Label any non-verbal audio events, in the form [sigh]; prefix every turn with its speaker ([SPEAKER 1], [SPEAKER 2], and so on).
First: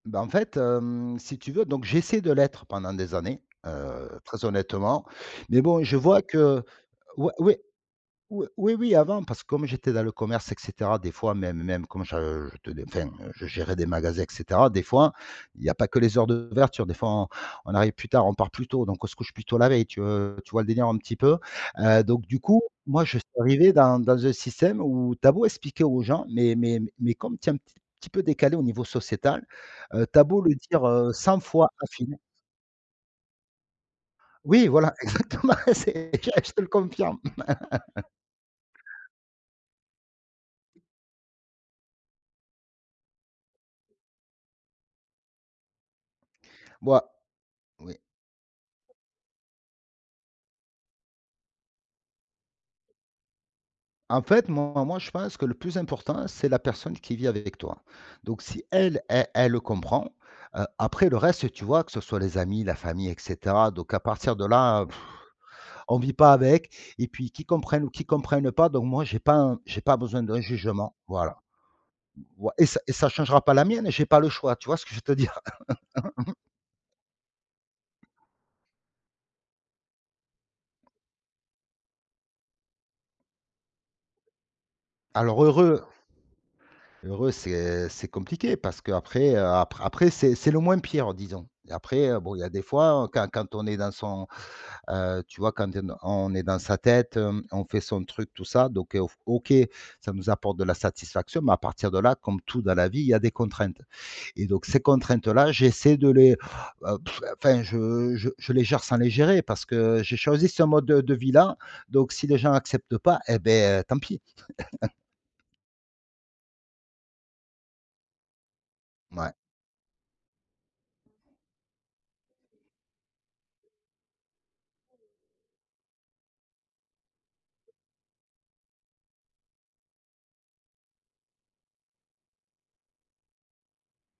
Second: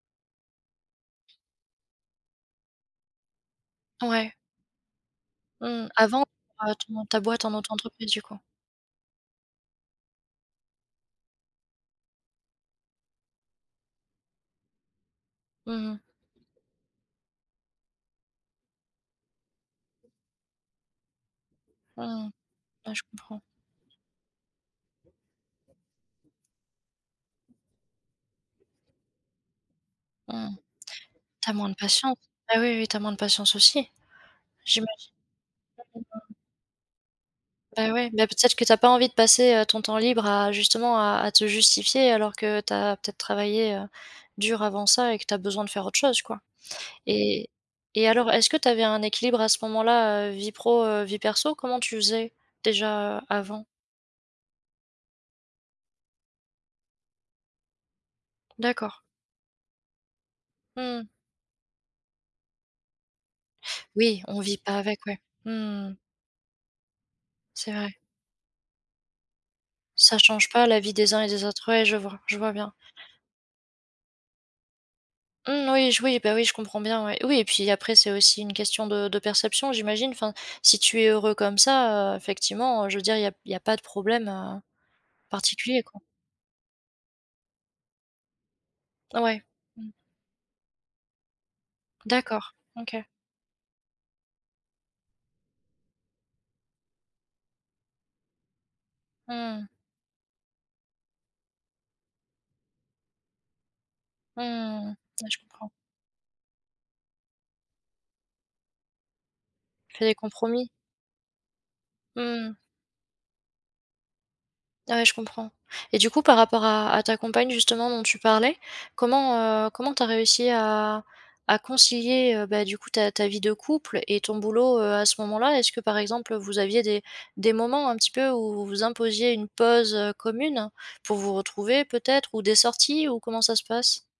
[SPEAKER 1] Bah en fait, hem, si tu veux, donc j'essaie de l'être pendant des années, heu,
[SPEAKER 2] Ouais.
[SPEAKER 1] très honnêtement. Mais bon,
[SPEAKER 2] Mmh,
[SPEAKER 1] je
[SPEAKER 2] avant,
[SPEAKER 1] vois que
[SPEAKER 2] heu, tu montes ta
[SPEAKER 1] oui
[SPEAKER 2] boîte en
[SPEAKER 1] oui
[SPEAKER 2] auto-entreprise du coup?
[SPEAKER 1] oui oui, oui avant, parce que comme j'étais dans le commerce et cetera, des fois même même comme je je ten enfin je gérais des magasins et cetera, des fois il y
[SPEAKER 2] Mmh
[SPEAKER 1] a pas que
[SPEAKER 2] mh.
[SPEAKER 1] les heures d'ouverture, des fois on on arrive plus tard, on part plus tôt, donc on se couche plus tôt la veille, tu, heu, tu vois le délire un petit peu? Heu,
[SPEAKER 2] Mmh
[SPEAKER 1] donc
[SPEAKER 2] mh.
[SPEAKER 1] du coup,
[SPEAKER 2] Ouais, je
[SPEAKER 1] moi, je suis
[SPEAKER 2] comprends.
[SPEAKER 1] arrivé dans dans un système où tu as beau expliquer aux gens, mais mais mais comme tu es un petit petit peu décalé au niveau sociétal, heu, tu as
[SPEAKER 2] Mmh
[SPEAKER 1] beau le
[SPEAKER 2] mh.
[SPEAKER 1] dire, heu, 100
[SPEAKER 2] Tu as moins
[SPEAKER 1] fois
[SPEAKER 2] de patience?
[SPEAKER 1] d'affilée
[SPEAKER 2] Bah, oui, oui, tu as moins de patience aussi?
[SPEAKER 1] Oui, voilà,
[SPEAKER 2] J'imagine.
[SPEAKER 1] exactement, c'est j
[SPEAKER 2] [unintelligible]
[SPEAKER 1] ah, je te le confirme.
[SPEAKER 2] Bah,
[SPEAKER 1] [laughs]
[SPEAKER 2] ouais, bah, peut-être que tu as pas envie de passer, heu, ton temps libre à, justement, à à te justifier, alors que tu as peut-être travaillé, heu, dur avant ça et que tu as besoin de faire autre chose quoi?
[SPEAKER 1] Moi
[SPEAKER 2] Et
[SPEAKER 1] oui.
[SPEAKER 2] et alors, est-ce que tu avais un équilibre à ce moment-là, heu, vie pro, heu, vie perso? Comment tu faisais, déjà avant?
[SPEAKER 1] En fait, moi moi, je pense que le plus important, c'est la personne qui vit avec toi. Donc si,
[SPEAKER 2] D'accord.
[SPEAKER 1] elle, elle elle le comprend, heu,
[SPEAKER 2] Mmh mh.
[SPEAKER 1] après le reste, tu vois, que ce soit les amis, la famille et cetera, donc à
[SPEAKER 2] Oui,
[SPEAKER 1] partir
[SPEAKER 2] on
[SPEAKER 1] de
[SPEAKER 2] vit pas
[SPEAKER 1] là,
[SPEAKER 2] avec ouais. Mmh
[SPEAKER 1] [blows air]
[SPEAKER 2] mh, mmh.
[SPEAKER 1] on vit pas avec et puis qu'ils
[SPEAKER 2] C'est
[SPEAKER 1] comprennent ou
[SPEAKER 2] vrai.
[SPEAKER 1] qu'ils comprennent pas, donc moi j'ai pas un j'ai pas
[SPEAKER 2] Ça
[SPEAKER 1] besoin d'un
[SPEAKER 2] change pas la vie
[SPEAKER 1] jugement,
[SPEAKER 2] des uns et
[SPEAKER 1] voilà.
[SPEAKER 2] des autres, ouais je vois. Je
[SPEAKER 1] Ou
[SPEAKER 2] vois
[SPEAKER 1] ouais et
[SPEAKER 2] bien.
[SPEAKER 1] ça ça changera pas la mienne, j'ai pas le choix, tu vois ce que je veux te dire?
[SPEAKER 2] Mmh oui je oui,
[SPEAKER 1] [laughs]
[SPEAKER 2] bah oui je comprends bien, ouais. Oui et puis après c'est aussi une question de de perception, j'imagine? Enfin, si tu es heureux comme ça, heu, effectivement, je veux dire il y a il y a pas de problème, heu,
[SPEAKER 1] Alors heureux
[SPEAKER 2] particulier quoi.
[SPEAKER 1] heureux, c'est c'est compliqué, parce qu'après,
[SPEAKER 2] Ouais.
[SPEAKER 1] heu, apr
[SPEAKER 2] Mmh.
[SPEAKER 1] après, c'est c'est le moins pire disons et après bon, il
[SPEAKER 2] D'accord,
[SPEAKER 1] y a des
[SPEAKER 2] OK.
[SPEAKER 1] fois quand quand on est dans son heu, tu vois, quand tu on est dans sa tête, on fait son truc tout ça, donc heu, OK,
[SPEAKER 2] Mmh mh.
[SPEAKER 1] ça nous apporte de la satisfaction. Mais à partir de là, comme tout dans la vie, il y a des contraintes
[SPEAKER 2] Mmh
[SPEAKER 1] et donc ces
[SPEAKER 2] mh, mmh. Ouais je
[SPEAKER 1] contraintes-là,
[SPEAKER 2] comprends.
[SPEAKER 1] j'essaie de les heu, pff! Enfin, je je je les gère sans les gérer, parce
[SPEAKER 2] Tu
[SPEAKER 1] que
[SPEAKER 2] fais des
[SPEAKER 1] j'ai choisi ce
[SPEAKER 2] compromis?
[SPEAKER 1] mode de vie-là, donc
[SPEAKER 2] Mmh
[SPEAKER 1] si les gens
[SPEAKER 2] mh.
[SPEAKER 1] acceptent pas, eh ben tant pis. [laughs]
[SPEAKER 2] Ouais, je comprends et du coup par rapport à à ta compagne, justement dont tu parlais,
[SPEAKER 1] Mouais.
[SPEAKER 2] comment, heu, comment tu as réussi à à concilier, ben du coup, ta ta vie de couple et ton boulot, heu, à ce moment-là? Est-ce que par exemple vous aviez des des moments un petit peu où vous imposiez une pause, heu, commune pour vous retrouver peut-être? Ou des sorties ou comment ça se passe?